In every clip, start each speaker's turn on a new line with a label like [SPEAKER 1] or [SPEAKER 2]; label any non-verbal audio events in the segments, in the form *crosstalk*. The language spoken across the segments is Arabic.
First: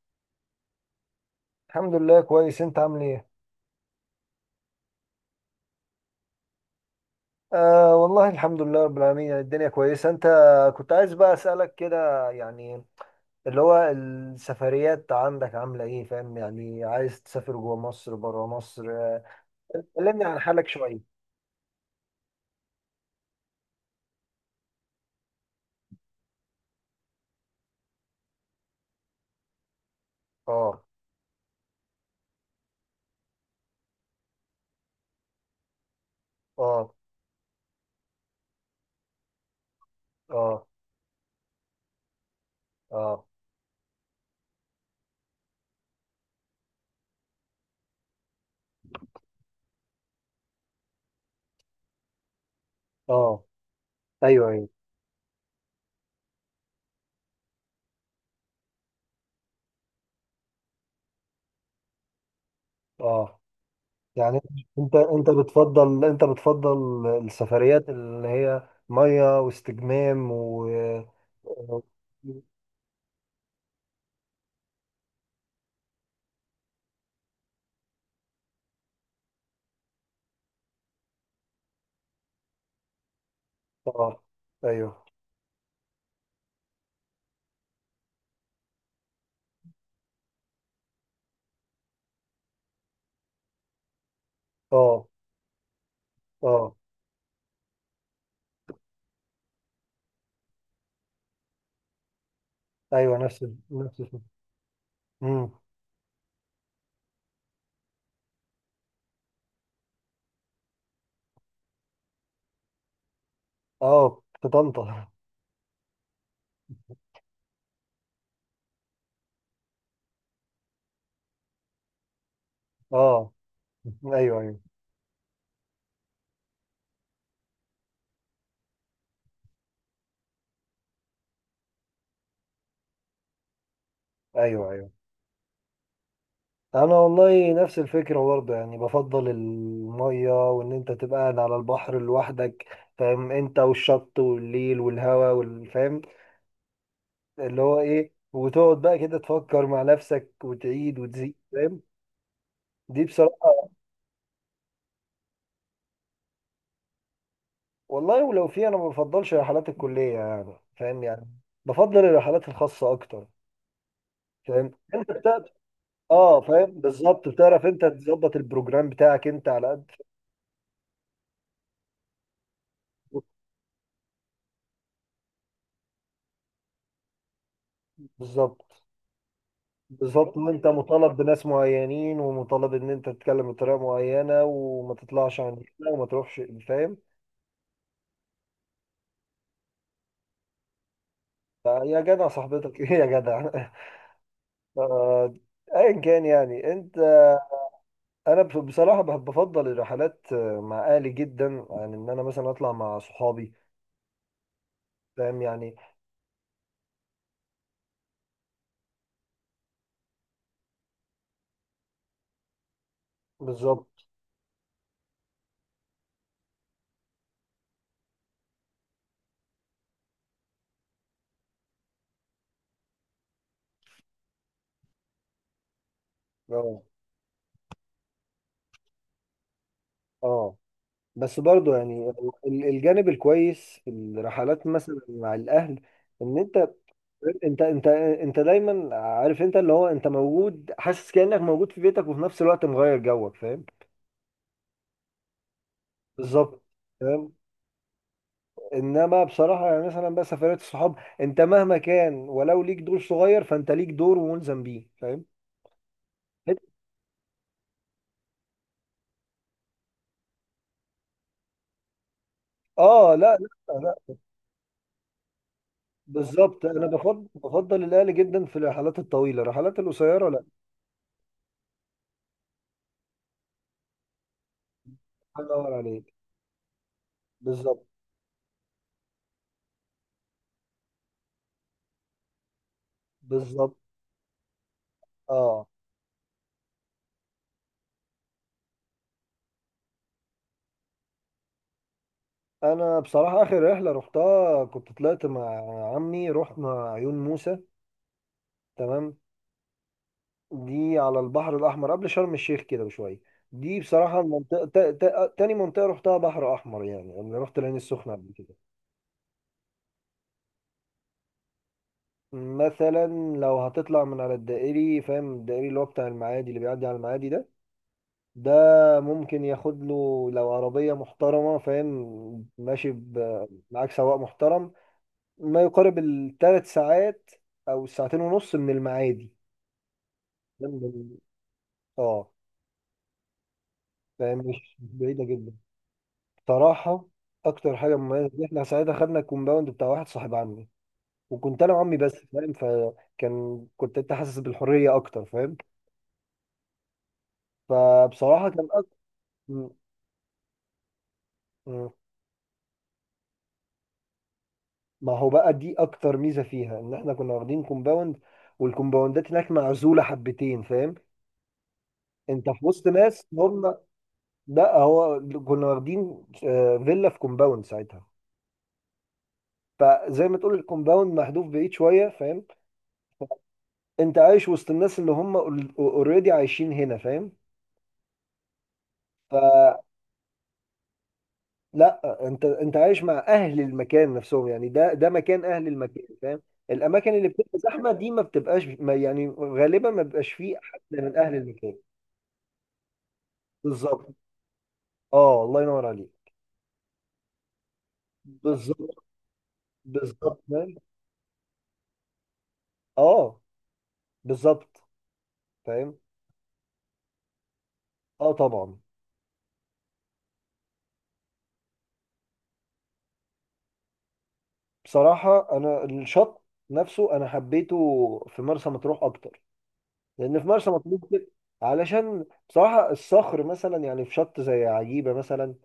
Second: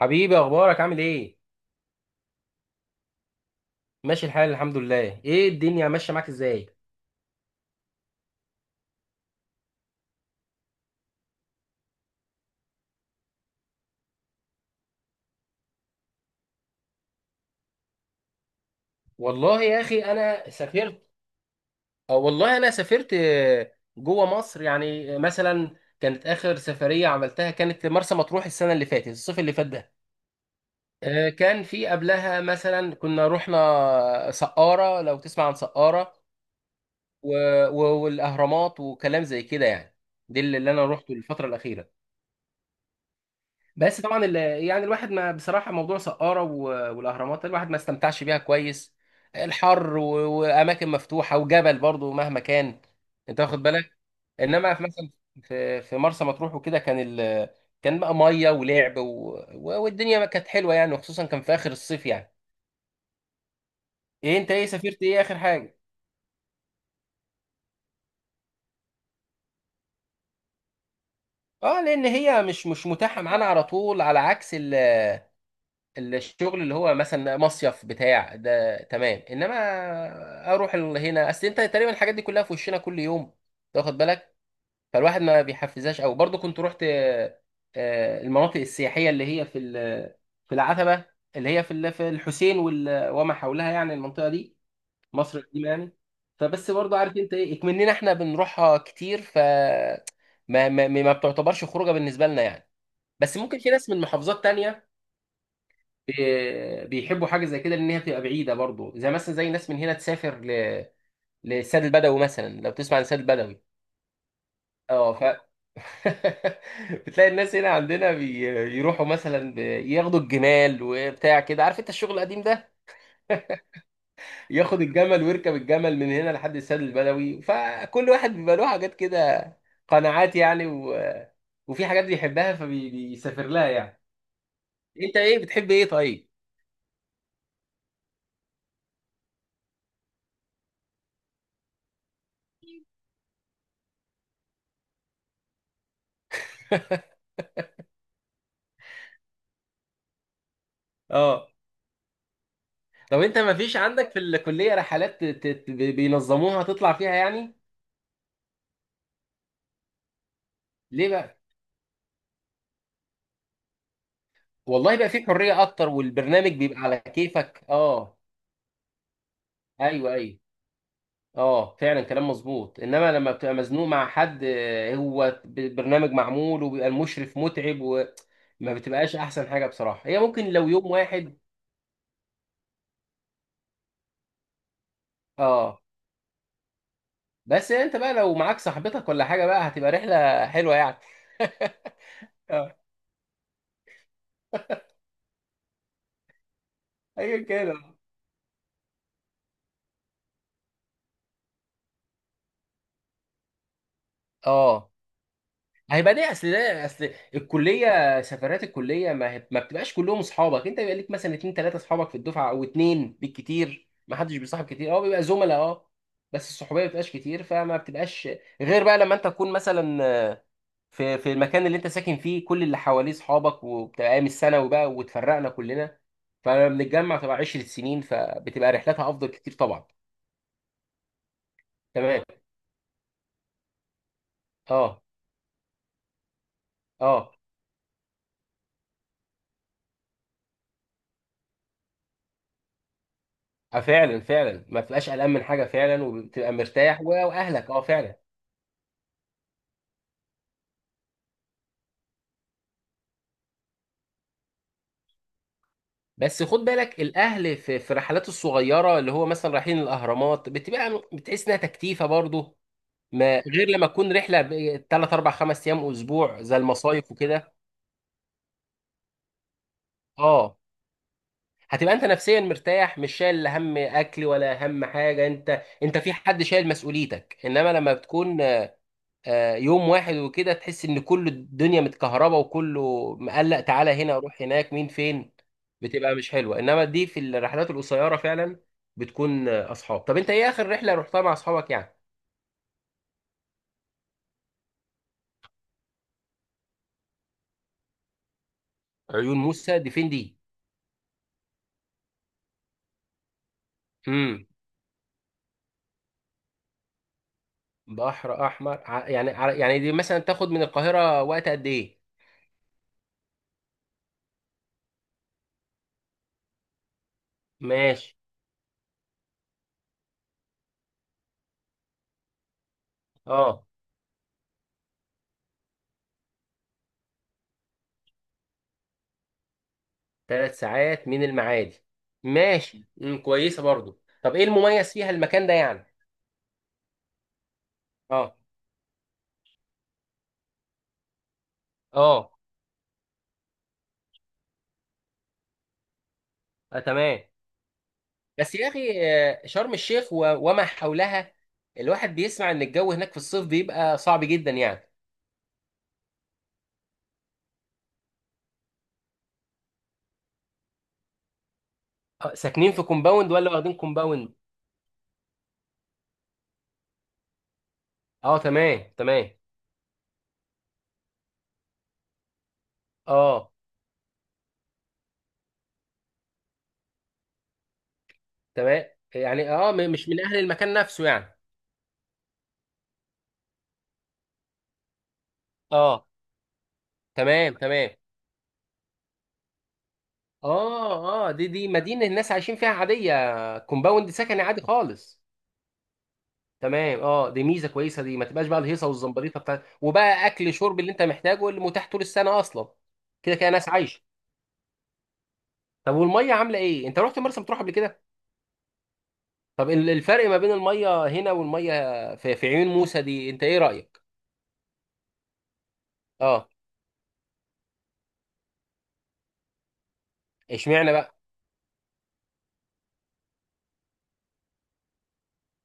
[SPEAKER 1] حبيبي، اخبارك؟ عامل ايه؟
[SPEAKER 2] الحمد لله، كويس. انت عامل ايه؟
[SPEAKER 1] ماشي الحال، الحمد لله. ايه الدنيا ماشيه معاك ازاي؟
[SPEAKER 2] آه والله الحمد لله رب العالمين، يعني الدنيا كويسة. انت كنت عايز بقى اسألك كده، يعني اللي هو السفريات عندك عاملة ايه؟ فاهم يعني، عايز تسافر جوه مصر بره مصر،
[SPEAKER 1] والله يا اخي
[SPEAKER 2] كلمني عن
[SPEAKER 1] انا
[SPEAKER 2] حالك
[SPEAKER 1] سافرت،
[SPEAKER 2] شوية.
[SPEAKER 1] أو والله انا سافرت. جوه مصر يعني، مثلا كانت اخر سفريه عملتها كانت مرسى مطروح، السنه اللي فاتت، الصيف اللي فات ده.
[SPEAKER 2] اه،
[SPEAKER 1] كان في قبلها مثلا كنا رحنا سقاره، لو تسمع عن سقاره،
[SPEAKER 2] اه،
[SPEAKER 1] والاهرامات وكلام زي كده يعني. دي اللي
[SPEAKER 2] اه،
[SPEAKER 1] اللي انا روحته الفتره الاخيره.
[SPEAKER 2] اه،
[SPEAKER 1] بس طبعا يعني الواحد ما بصراحه موضوع سقاره والاهرامات ده، الواحد ما استمتعش بيها كويس. الحر واماكن مفتوحه وجبل برضو مهما كان، انت
[SPEAKER 2] اه،
[SPEAKER 1] واخد بالك؟
[SPEAKER 2] ايوه، ايوه،
[SPEAKER 1] انما في مثلا، في مرسى مطروح وكده، كان كان بقى ميه ولعب والدنيا كانت حلوه يعني، وخصوصا كان في اخر الصيف يعني.
[SPEAKER 2] اه،
[SPEAKER 1] ايه
[SPEAKER 2] يعني
[SPEAKER 1] انت؟ ايه
[SPEAKER 2] انت
[SPEAKER 1] سافرت؟ ايه
[SPEAKER 2] انت
[SPEAKER 1] اخر حاجه؟
[SPEAKER 2] بتفضل السفريات اللي هي مية واستجمام و...
[SPEAKER 1] اه، لان هي مش متاحه معانا على طول، على عكس الشغل، اللي هو مثلا مصيف بتاع ده، تمام. انما اروح هنا، اصل انت تقريبا الحاجات دي كلها في وشنا كل يوم، تاخد
[SPEAKER 2] اه،
[SPEAKER 1] بالك؟
[SPEAKER 2] ايوه،
[SPEAKER 1] فالواحد ما بيحفزهاش. او برضو كنت رحت المناطق السياحيه، اللي هي في في العتبه، اللي هي في في الحسين وما حولها، يعني المنطقه دي،
[SPEAKER 2] اه،
[SPEAKER 1] مصر القديمه يعني. فبس
[SPEAKER 2] اه،
[SPEAKER 1] برضو عارف انت ايه، اكمننا احنا بنروحها كتير، ف ما بتعتبرش خروجه بالنسبه لنا يعني.
[SPEAKER 2] ايوه،
[SPEAKER 1] بس ممكن في ناس
[SPEAKER 2] نفس
[SPEAKER 1] من
[SPEAKER 2] الفكرة.
[SPEAKER 1] محافظات تانية
[SPEAKER 2] امم.
[SPEAKER 1] بيحبوا حاجه زي كده، لان هي بتبقى بعيده برضو، زي مثلا زي ناس من هنا تسافر للسد البدوي مثلا، لو تسمع عن السد البدوي.
[SPEAKER 2] اه، في طنطا.
[SPEAKER 1] اه ف *laughs* بتلاقي الناس هنا عندنا بيروحوا مثلا ياخدوا الجمال وبتاع كده، عارف انت الشغل القديم ده،
[SPEAKER 2] اه، ايوه، ايوه،
[SPEAKER 1] ياخد الجمل ويركب الجمل من هنا لحد السد البدوي. فكل واحد بيبقى له حاجات كده، قناعات يعني، وفي حاجات بيحبها فبيسافر لها يعني.
[SPEAKER 2] ايوه، ايوه،
[SPEAKER 1] انت ايه؟ بتحب ايه طيب؟
[SPEAKER 2] انا والله نفس الفكره برضه، يعني بفضل الميه، وان انت تبقى قاعد على البحر لوحدك، فاهم؟ انت والشط والليل والهواء، والفاهم اللي هو ايه، وتقعد بقى كده تفكر مع نفسك وتعيد وتزيد،
[SPEAKER 1] اه.
[SPEAKER 2] فاهم؟ دي
[SPEAKER 1] طب انت
[SPEAKER 2] بصراحه.
[SPEAKER 1] ما فيش عندك في الكليه رحلات بينظموها تطلع فيها يعني؟
[SPEAKER 2] والله ولو في، انا ما بفضلش رحلات الكليه، يعني فاهم
[SPEAKER 1] ليه
[SPEAKER 2] يعني.
[SPEAKER 1] بقى؟
[SPEAKER 2] بفضل الرحلات الخاصه اكتر، فاهم
[SPEAKER 1] والله بقى
[SPEAKER 2] انت.
[SPEAKER 1] في حريه اكتر،
[SPEAKER 2] اه
[SPEAKER 1] والبرنامج
[SPEAKER 2] فاهم،
[SPEAKER 1] بيبقى على
[SPEAKER 2] بالظبط.
[SPEAKER 1] كيفك،
[SPEAKER 2] بتعرف انت
[SPEAKER 1] اه.
[SPEAKER 2] تظبط البروجرام بتاعك انت على قد.
[SPEAKER 1] ايوه ايوه. اه فعلا، كلام مظبوط. انما لما بتبقى مزنوق مع حد، هو برنامج معمول وبيبقى المشرف متعب، وما
[SPEAKER 2] بالظبط،
[SPEAKER 1] بتبقاش احسن حاجه بصراحه. هي
[SPEAKER 2] بالظبط.
[SPEAKER 1] ممكن
[SPEAKER 2] وانت
[SPEAKER 1] لو يوم
[SPEAKER 2] مطالب
[SPEAKER 1] واحد،
[SPEAKER 2] بناس معينين، ومطالب ان انت تتكلم بطريقه معينه، وما تطلعش عن
[SPEAKER 1] اه.
[SPEAKER 2] كده، وما تروحش، فاهم؟
[SPEAKER 1] بس انت بقى لو معاك صاحبتك ولا حاجه بقى، هتبقى رحله حلوه يعني.
[SPEAKER 2] يا جدع
[SPEAKER 1] *laughs* اه،
[SPEAKER 2] صاحبتك، *laughs* ايه يا جدع. آه، ايا كان يعني انت.
[SPEAKER 1] ايا كان.
[SPEAKER 2] انا بفضل الرحلات، مع اهلي جدا عن ان انا مثلا اطلع مع صحابي،
[SPEAKER 1] اه،
[SPEAKER 2] فاهم يعني.
[SPEAKER 1] هيبقى ليه؟ اصل ده، اصل الكليه، سفرات الكليه ما، ما بتبقاش كلهم اصحابك. انت بيبقى ليك مثلا اتنين تلاته اصحابك في الدفعه، او اتنين بالكتير،
[SPEAKER 2] بالظبط،
[SPEAKER 1] ما حدش بيصاحب كتير، اه بيبقى زملاء، اه. بس الصحوبيه ما بتبقاش كتير، فما بتبقاش غير بقى لما انت تكون مثلا في المكان اللي انت ساكن فيه، كل اللي حواليه اصحابك، وبتبقى ايام الثانوي بقى واتفرقنا كلنا،
[SPEAKER 2] اه،
[SPEAKER 1] فبنتجمع تبقى 10 سنين، فبتبقى رحلاتها افضل كتير طبعا.
[SPEAKER 2] اه. بس برضو يعني،
[SPEAKER 1] تمام.
[SPEAKER 2] الجانب الكويس في الرحلات مثلا
[SPEAKER 1] اه
[SPEAKER 2] مع الاهل، ان
[SPEAKER 1] اه
[SPEAKER 2] انت دايما عارف، انت اللي هو انت موجود، حاسس كانك موجود في بيتك، وفي نفس الوقت مغير جوك، فاهم؟
[SPEAKER 1] اه فعلا، فعلا ما بتبقاش قلقان من حاجه فعلا، وبتبقى
[SPEAKER 2] بالظبط،
[SPEAKER 1] مرتاح
[SPEAKER 2] فاهم.
[SPEAKER 1] واهلك، اه فعلا.
[SPEAKER 2] انما بصراحه يعني مثلا بقى سفرات الصحاب، انت مهما كان ولو ليك دور صغير، فانت ليك دور وملزم بيه، فاهم؟
[SPEAKER 1] بس خد بالك الاهل في الرحلات الصغيره، اللي هو مثلا رايحين الاهرامات، بتبقى بتحس انها تكتيفه برضه.
[SPEAKER 2] اه، لا،
[SPEAKER 1] ما غير
[SPEAKER 2] لا،
[SPEAKER 1] لما
[SPEAKER 2] لا.
[SPEAKER 1] تكون رحله 3 4 5 ايام، اسبوع، زي
[SPEAKER 2] بالظبط، انا
[SPEAKER 1] المصايف
[SPEAKER 2] بفضل
[SPEAKER 1] وكده.
[SPEAKER 2] بفضل الاهل جدا في الرحلات الطويله. الرحلات القصيره لا.
[SPEAKER 1] اه هتبقى انت نفسيا مرتاح، مش شايل لا هم اكل ولا هم حاجه،
[SPEAKER 2] الله
[SPEAKER 1] انت
[SPEAKER 2] ينور
[SPEAKER 1] انت في
[SPEAKER 2] عليك.
[SPEAKER 1] حد شايل مسؤوليتك. انما
[SPEAKER 2] بالظبط،
[SPEAKER 1] لما بتكون يوم واحد وكده، تحس ان كل الدنيا متكهربه وكله مقلق،
[SPEAKER 2] بالظبط.
[SPEAKER 1] تعالى هنا، روح هناك، مين، فين،
[SPEAKER 2] اه،
[SPEAKER 1] بتبقى مش حلوه. انما دي في الرحلات القصيره فعلا، بتكون اصحاب. طب انت ايه اخر رحله رحتها مع اصحابك يعني؟
[SPEAKER 2] انا بصراحه اخر رحله رحتها كنت طلعت مع عمي، رحنا عيون موسى، تمام.
[SPEAKER 1] عيون موسى دي فين دي؟
[SPEAKER 2] دي على البحر الاحمر قبل شرم الشيخ كده بشويه. دي بصراحه
[SPEAKER 1] امم.
[SPEAKER 2] المنطقه تاني منطقه رحتها بحر احمر، يعني انا رحت العين السخنه قبل
[SPEAKER 1] بحر
[SPEAKER 2] كده.
[SPEAKER 1] احمر يعني يعني دي مثلا تاخد من القاهره وقت قد ايه؟
[SPEAKER 2] مثلا لو هتطلع من على الدائري، فاهم؟ الدائري اللي هو بتاع المعادي، اللي بيعدي على المعادي ده،
[SPEAKER 1] ماشي.
[SPEAKER 2] ده ممكن ياخد له، لو عربيه محترمه، فاهم، ماشي،
[SPEAKER 1] اه،
[SPEAKER 2] معاك سواق محترم، ما يقارب الثلاث ساعات، او ساعتين ونص من المعادي.
[SPEAKER 1] ثلاث
[SPEAKER 2] جنب
[SPEAKER 1] ساعات من المعادي؟
[SPEAKER 2] اه،
[SPEAKER 1] ماشي، امم، كويسه برضو. طب
[SPEAKER 2] فاهم.
[SPEAKER 1] ايه
[SPEAKER 2] مش
[SPEAKER 1] المميز فيها
[SPEAKER 2] بعيده
[SPEAKER 1] المكان
[SPEAKER 2] جدا
[SPEAKER 1] ده يعني؟
[SPEAKER 2] بصراحه. اكتر حاجه مميزه،
[SPEAKER 1] اه
[SPEAKER 2] دي احنا ساعتها خدنا الكومباوند بتاع واحد صاحب عمي، وكنت انا وعمي بس،
[SPEAKER 1] اه
[SPEAKER 2] فاهم؟ فكان، كنت انت حاسس بالحريه اكتر، فاهم؟
[SPEAKER 1] تمام.
[SPEAKER 2] فبصراحه
[SPEAKER 1] بس
[SPEAKER 2] كان
[SPEAKER 1] يا اخي
[SPEAKER 2] م-
[SPEAKER 1] شرم الشيخ وما حولها،
[SPEAKER 2] م-
[SPEAKER 1] الواحد بيسمع ان الجو هناك في الصيف بيبقى صعب جدا يعني.
[SPEAKER 2] ما هو بقى، دي اكتر ميزه فيها ان احنا كنا واخدين كومباوند، والكومباوندات هناك معزوله حبتين، فاهم؟ انت في
[SPEAKER 1] ساكنين في
[SPEAKER 2] وسط ناس
[SPEAKER 1] كومباوند ولا واخدين
[SPEAKER 2] هم.
[SPEAKER 1] كومباوند؟
[SPEAKER 2] لا، هو كنا واخدين فيلا في كومباوند ساعتها.
[SPEAKER 1] اه تمام تمام.
[SPEAKER 2] فزي ما تقول الكومباوند محذوف بعيد شويه، فاهم؟
[SPEAKER 1] اه
[SPEAKER 2] انت عايش وسط الناس اللي هم اوريدي عايشين هنا، فاهم؟
[SPEAKER 1] تمام، يعني اه
[SPEAKER 2] فلا،
[SPEAKER 1] مش من اهل المكان نفسه يعني.
[SPEAKER 2] انت عايش مع اهل المكان نفسهم، يعني ده مكان اهل المكان،
[SPEAKER 1] اه
[SPEAKER 2] فاهم؟ الاماكن اللي
[SPEAKER 1] تمام
[SPEAKER 2] بتبقى
[SPEAKER 1] تمام.
[SPEAKER 2] زحمه دي ما بتبقاش، ما يعني غالبا ما بيبقاش فيه حد من
[SPEAKER 1] اه اه،
[SPEAKER 2] اهل
[SPEAKER 1] دي دي
[SPEAKER 2] المكان.
[SPEAKER 1] مدينة الناس عايشين فيها عادية، كومباوند
[SPEAKER 2] بالظبط،
[SPEAKER 1] سكني عادي خالص.
[SPEAKER 2] اه، الله ينور عليك.
[SPEAKER 1] تمام اه، دي ميزة كويسة، دي ما تبقاش بقى الهيصة
[SPEAKER 2] بالظبط،
[SPEAKER 1] والزمبريطة بتاع، وبقى
[SPEAKER 2] بالظبط
[SPEAKER 1] اكل
[SPEAKER 2] فاهم.
[SPEAKER 1] شرب اللي انت محتاجه، اللي متاح طول السنة اصلا. كده
[SPEAKER 2] اه،
[SPEAKER 1] كده ناس عايشة.
[SPEAKER 2] بالظبط
[SPEAKER 1] طب
[SPEAKER 2] فاهم.
[SPEAKER 1] والميه عامله ايه؟ انت رحت مرسى مطروح قبل كده.
[SPEAKER 2] اه طبعا.
[SPEAKER 1] طب الفرق ما بين الميه هنا والميه في، في عيون موسى دي، انت ايه رايك؟
[SPEAKER 2] بصراحة أنا الشط
[SPEAKER 1] اه،
[SPEAKER 2] نفسه أنا حبيته في مرسى مطروح أكتر، لأن في مرسى
[SPEAKER 1] اشمعنى
[SPEAKER 2] مطروح
[SPEAKER 1] بقى؟
[SPEAKER 2] كده- علشان بصراحة الصخر مثلا، يعني في شط زي عجيبة مثلا،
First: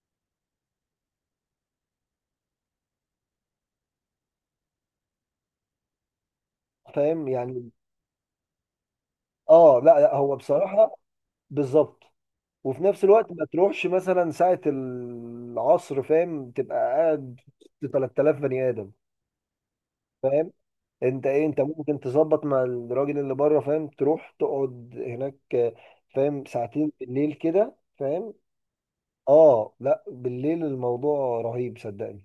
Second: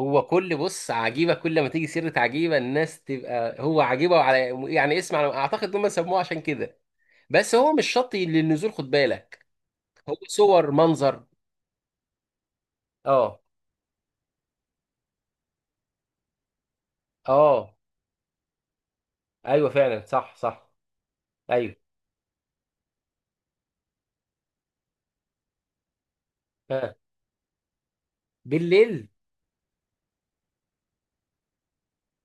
[SPEAKER 1] هو كل بص عجيبه، كل ما تيجي سيره عجيبه الناس تبقى هو عجيبه، وعلى يعني اسم، على اعتقد ان هم سموه عشان كده.
[SPEAKER 2] فاهم
[SPEAKER 1] بس
[SPEAKER 2] يعني.
[SPEAKER 1] هو مش شط للنزول، خد بالك.
[SPEAKER 2] لا، لا،
[SPEAKER 1] هو
[SPEAKER 2] هو
[SPEAKER 1] صور
[SPEAKER 2] بصراحة.
[SPEAKER 1] منظر.
[SPEAKER 2] بالظبط، وفي نفس الوقت
[SPEAKER 1] اه
[SPEAKER 2] ما تروحش مثلا ساعة العصر، فاهم؟ تبقى قاعد
[SPEAKER 1] اه
[SPEAKER 2] وسط 3000 بني آدم،
[SPEAKER 1] ايوه فعلا صح
[SPEAKER 2] فاهم؟
[SPEAKER 1] صح.
[SPEAKER 2] أنت إيه، أنت
[SPEAKER 1] ايوه
[SPEAKER 2] ممكن تظبط مع الراجل اللي بره، فاهم، تروح تقعد هناك، فاهم، ساعتين
[SPEAKER 1] آه.
[SPEAKER 2] بالليل كده، فاهم؟
[SPEAKER 1] بالليل.
[SPEAKER 2] اه لا، بالليل الموضوع رهيب، صدقني.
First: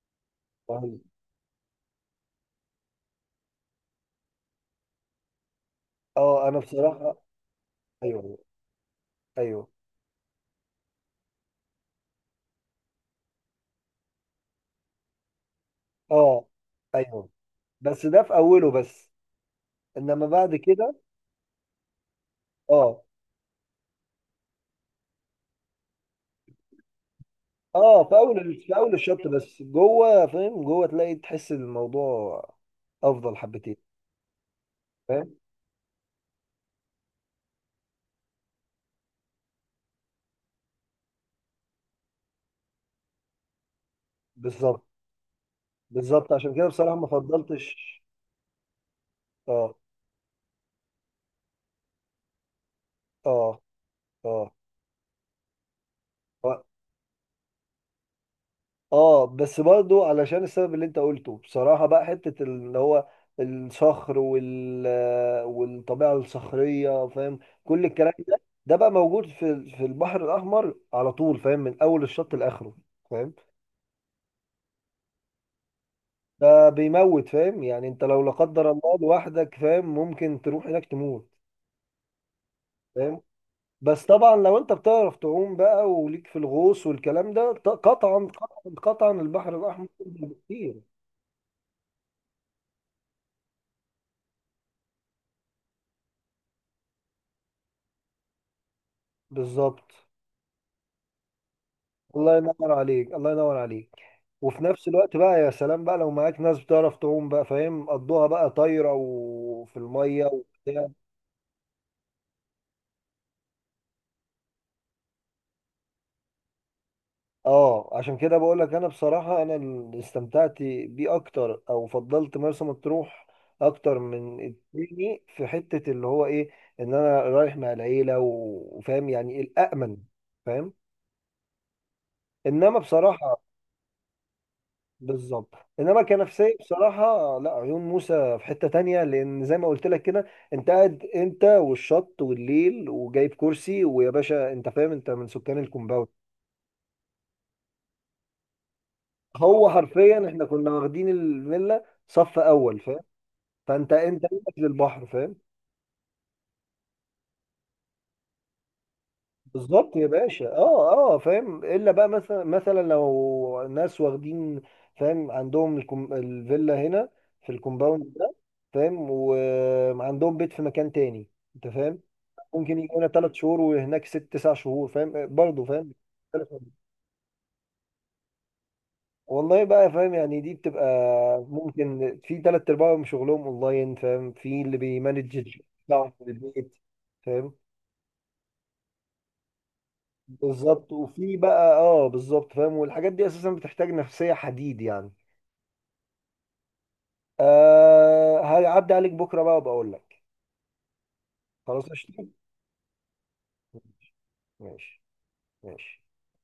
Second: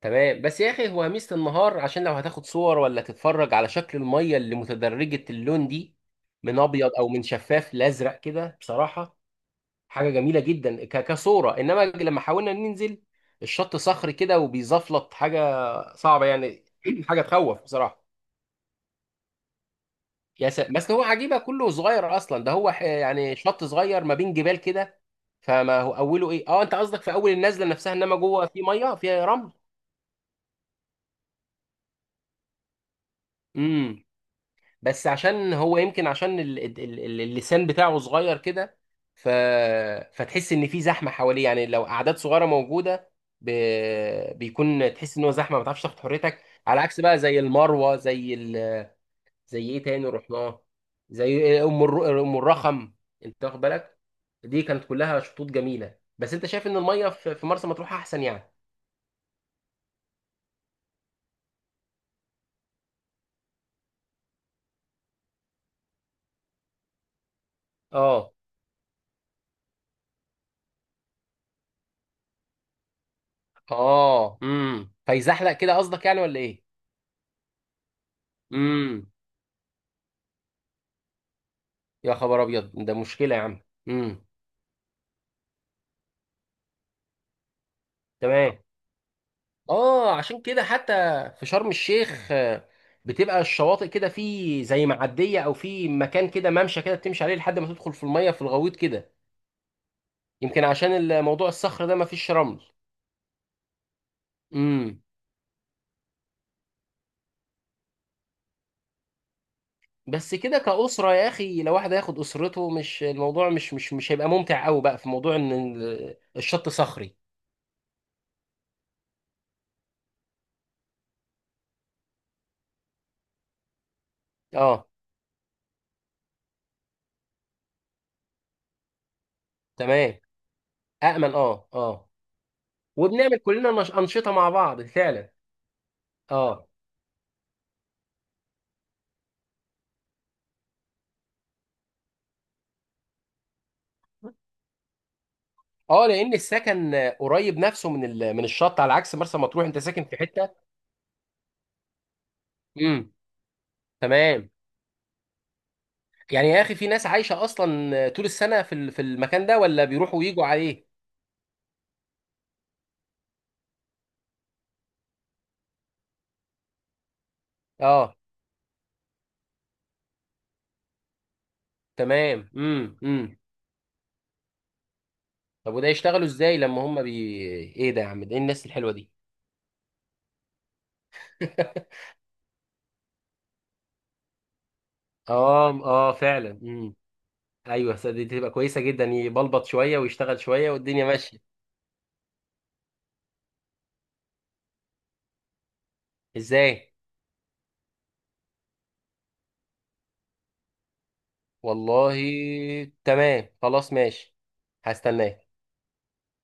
[SPEAKER 1] تمام. بس يا اخي
[SPEAKER 2] رهيب،
[SPEAKER 1] هو ميزة النهار، عشان لو هتاخد صور ولا تتفرج على شكل المية اللي متدرجة اللون دي،
[SPEAKER 2] اه، انا
[SPEAKER 1] من ابيض او
[SPEAKER 2] بصراحة.
[SPEAKER 1] من شفاف لازرق
[SPEAKER 2] ايوه،
[SPEAKER 1] كده بصراحة،
[SPEAKER 2] ايوه،
[SPEAKER 1] حاجة جميلة جدا كصورة. انما لما حاولنا ننزل، الشط صخري كده وبيزفلط، حاجة صعبة
[SPEAKER 2] اه،
[SPEAKER 1] يعني، *clears throat* حاجة
[SPEAKER 2] ايوه.
[SPEAKER 1] تخوف
[SPEAKER 2] بس
[SPEAKER 1] بصراحة.
[SPEAKER 2] ده في اوله بس، انما بعد
[SPEAKER 1] بس
[SPEAKER 2] كده.
[SPEAKER 1] هو عجيبة كله صغير اصلا، ده هو
[SPEAKER 2] اه،
[SPEAKER 1] يعني شط صغير ما بين جبال كده. فما هو اوله ايه، اه انت قصدك في اول النزلة نفسها،
[SPEAKER 2] اه،
[SPEAKER 1] انما جوه في
[SPEAKER 2] في اول
[SPEAKER 1] مية فيها
[SPEAKER 2] الشط
[SPEAKER 1] رمل.
[SPEAKER 2] بس، جوه فاهم، جوه تلاقي تحس الموضوع افضل حبتين،
[SPEAKER 1] إمم. بس
[SPEAKER 2] فاهم؟
[SPEAKER 1] عشان هو يمكن، عشان اللسان بتاعه صغير كده، ف... فتحس ان في زحمه حواليه يعني، لو اعداد صغيره موجوده، ب...
[SPEAKER 2] بالظبط،
[SPEAKER 1] بيكون تحس ان هو زحمه، ما بتعرفش تاخد
[SPEAKER 2] بالظبط.
[SPEAKER 1] حريتك.
[SPEAKER 2] عشان كده
[SPEAKER 1] على
[SPEAKER 2] بصراحة
[SPEAKER 1] عكس
[SPEAKER 2] ما
[SPEAKER 1] بقى زي المروه،
[SPEAKER 2] فضلتش.
[SPEAKER 1] زي زي
[SPEAKER 2] اه،
[SPEAKER 1] ايه تاني رحناه، زي ام الرخم، انت
[SPEAKER 2] اه،
[SPEAKER 1] واخد بالك؟
[SPEAKER 2] اه،
[SPEAKER 1] دي كانت كلها شطوط جميله، بس انت
[SPEAKER 2] آه.
[SPEAKER 1] شايف ان الميه في، في مرسى مطروح احسن يعني.
[SPEAKER 2] اه، بس برضو علشان السبب اللي انت قلته بصراحة، بقى حتة اللي هو الصخر وال... والطبيعة الصخرية، فاهم؟ كل الكلام
[SPEAKER 1] اه
[SPEAKER 2] ده، ده بقى موجود في البحر الأحمر على طول، فاهم، من أول الشط لآخره، فاهم.
[SPEAKER 1] اه امم، فيزحلق كده قصدك يعني ولا ايه؟
[SPEAKER 2] ده بيموت، فاهم يعني، انت لو لا قدر الله
[SPEAKER 1] امم،
[SPEAKER 2] لوحدك، فاهم، ممكن تروح هناك تموت،
[SPEAKER 1] يا خبر ابيض، ده
[SPEAKER 2] فاهم؟
[SPEAKER 1] مشكله يا عم.
[SPEAKER 2] بس
[SPEAKER 1] امم
[SPEAKER 2] طبعا لو انت بتعرف تعوم بقى، وليك في الغوص والكلام ده، قطعا،
[SPEAKER 1] تمام.
[SPEAKER 2] قطعا، قطعا البحر الأحمر
[SPEAKER 1] اه
[SPEAKER 2] أفضل
[SPEAKER 1] عشان كده
[SPEAKER 2] بكتير.
[SPEAKER 1] حتى في شرم الشيخ بتبقى الشواطئ كده، في زي معديه او في مكان كده ممشى كده بتمشي عليه لحد ما تدخل في الميه في الغويط كده.
[SPEAKER 2] بالظبط،
[SPEAKER 1] يمكن عشان الموضوع الصخر ده ما فيش
[SPEAKER 2] الله
[SPEAKER 1] رمل.
[SPEAKER 2] ينور عليك، الله ينور عليك. وفي نفس
[SPEAKER 1] امم.
[SPEAKER 2] الوقت بقى، يا سلام بقى لو معاك ناس بتعرف تعوم بقى، فاهم، قضوها بقى طايرة، وفي المية
[SPEAKER 1] بس كده
[SPEAKER 2] وبتاع.
[SPEAKER 1] كأسرة يا أخي، لو واحد هياخد أسرته، مش الموضوع مش هيبقى ممتع قوي بقى، في موضوع إن الشط صخري.
[SPEAKER 2] اه، عشان كده بقول لك، انا بصراحة انا اللي استمتعت بيه اكتر، او فضلت مرسى مطروح اكتر من
[SPEAKER 1] اه
[SPEAKER 2] التاني، في حتة اللي هو ايه، ان انا رايح مع العيلة وفاهم، يعني الامن،
[SPEAKER 1] تمام.
[SPEAKER 2] فاهم؟
[SPEAKER 1] أأمن اه اه.
[SPEAKER 2] انما بصراحة.
[SPEAKER 1] وبنعمل كلنا أنشطة مع بعض فعلا.
[SPEAKER 2] بالظبط. انما كنفسيه
[SPEAKER 1] اه
[SPEAKER 2] بصراحه لا، عيون موسى في حته تانية، لان زي ما قلت لك كده، انت قاعد انت والشط والليل، وجايب كرسي، ويا باشا انت فاهم، انت من سكان
[SPEAKER 1] اه،
[SPEAKER 2] الكومباوند.
[SPEAKER 1] لان السكن قريب نفسه من من الشط، على عكس مرسى مطروح
[SPEAKER 2] هو
[SPEAKER 1] انت ساكن في
[SPEAKER 2] حرفيا احنا
[SPEAKER 1] حته.
[SPEAKER 2] كنا واخدين الفيلا صف اول، فاهم؟
[SPEAKER 1] امم
[SPEAKER 2] فانت، انت
[SPEAKER 1] تمام.
[SPEAKER 2] منك للبحر، فاهم؟
[SPEAKER 1] يعني يا اخي في ناس عايشه اصلا طول السنه في في المكان ده، ولا
[SPEAKER 2] بالظبط يا
[SPEAKER 1] بيروحوا
[SPEAKER 2] باشا.
[SPEAKER 1] ويجوا عليه؟
[SPEAKER 2] اه، اه، فاهم الا بقى، مثلا لو ناس واخدين، فاهم، عندهم الفيلا هنا في الكومباوند
[SPEAKER 1] اه
[SPEAKER 2] ده، فاهم، وعندهم بيت في مكان تاني، انت فاهم؟
[SPEAKER 1] تمام
[SPEAKER 2] ممكن يجي هنا ثلاث
[SPEAKER 1] امم.
[SPEAKER 2] شهور وهناك 6 9 شهور، فاهم برضه؟
[SPEAKER 1] طب وده
[SPEAKER 2] فاهم.
[SPEAKER 1] يشتغلوا ازاي لما هم بي، ايه ده يا عم، ده ايه الناس الحلوه دي؟
[SPEAKER 2] والله بقى، فاهم يعني دي بتبقى،
[SPEAKER 1] *laughs*
[SPEAKER 2] ممكن في ثلاث ارباعهم شغلهم اونلاين، فاهم، في اللي بيمانج الشغل
[SPEAKER 1] اه
[SPEAKER 2] بتاعهم
[SPEAKER 1] اه
[SPEAKER 2] في
[SPEAKER 1] فعلا
[SPEAKER 2] البيت،
[SPEAKER 1] امم.
[SPEAKER 2] فاهم.
[SPEAKER 1] ايوه صدق، دي تبقى كويسه جدا، يبلبط شويه ويشتغل شويه
[SPEAKER 2] بالظبط،
[SPEAKER 1] والدنيا
[SPEAKER 2] وفي
[SPEAKER 1] ماشيه.
[SPEAKER 2] بقى اه بالظبط فاهم. والحاجات دي اساسا بتحتاج نفسية حديد يعني.
[SPEAKER 1] ازاي؟
[SPEAKER 2] آه، هعدي عليك بكره بقى، وبقول لك. خلاص، قشطة؟
[SPEAKER 1] والله. تمام، خلاص
[SPEAKER 2] ماشي،
[SPEAKER 1] ماشي.
[SPEAKER 2] ماشي،
[SPEAKER 1] هستناه.
[SPEAKER 2] ماشي.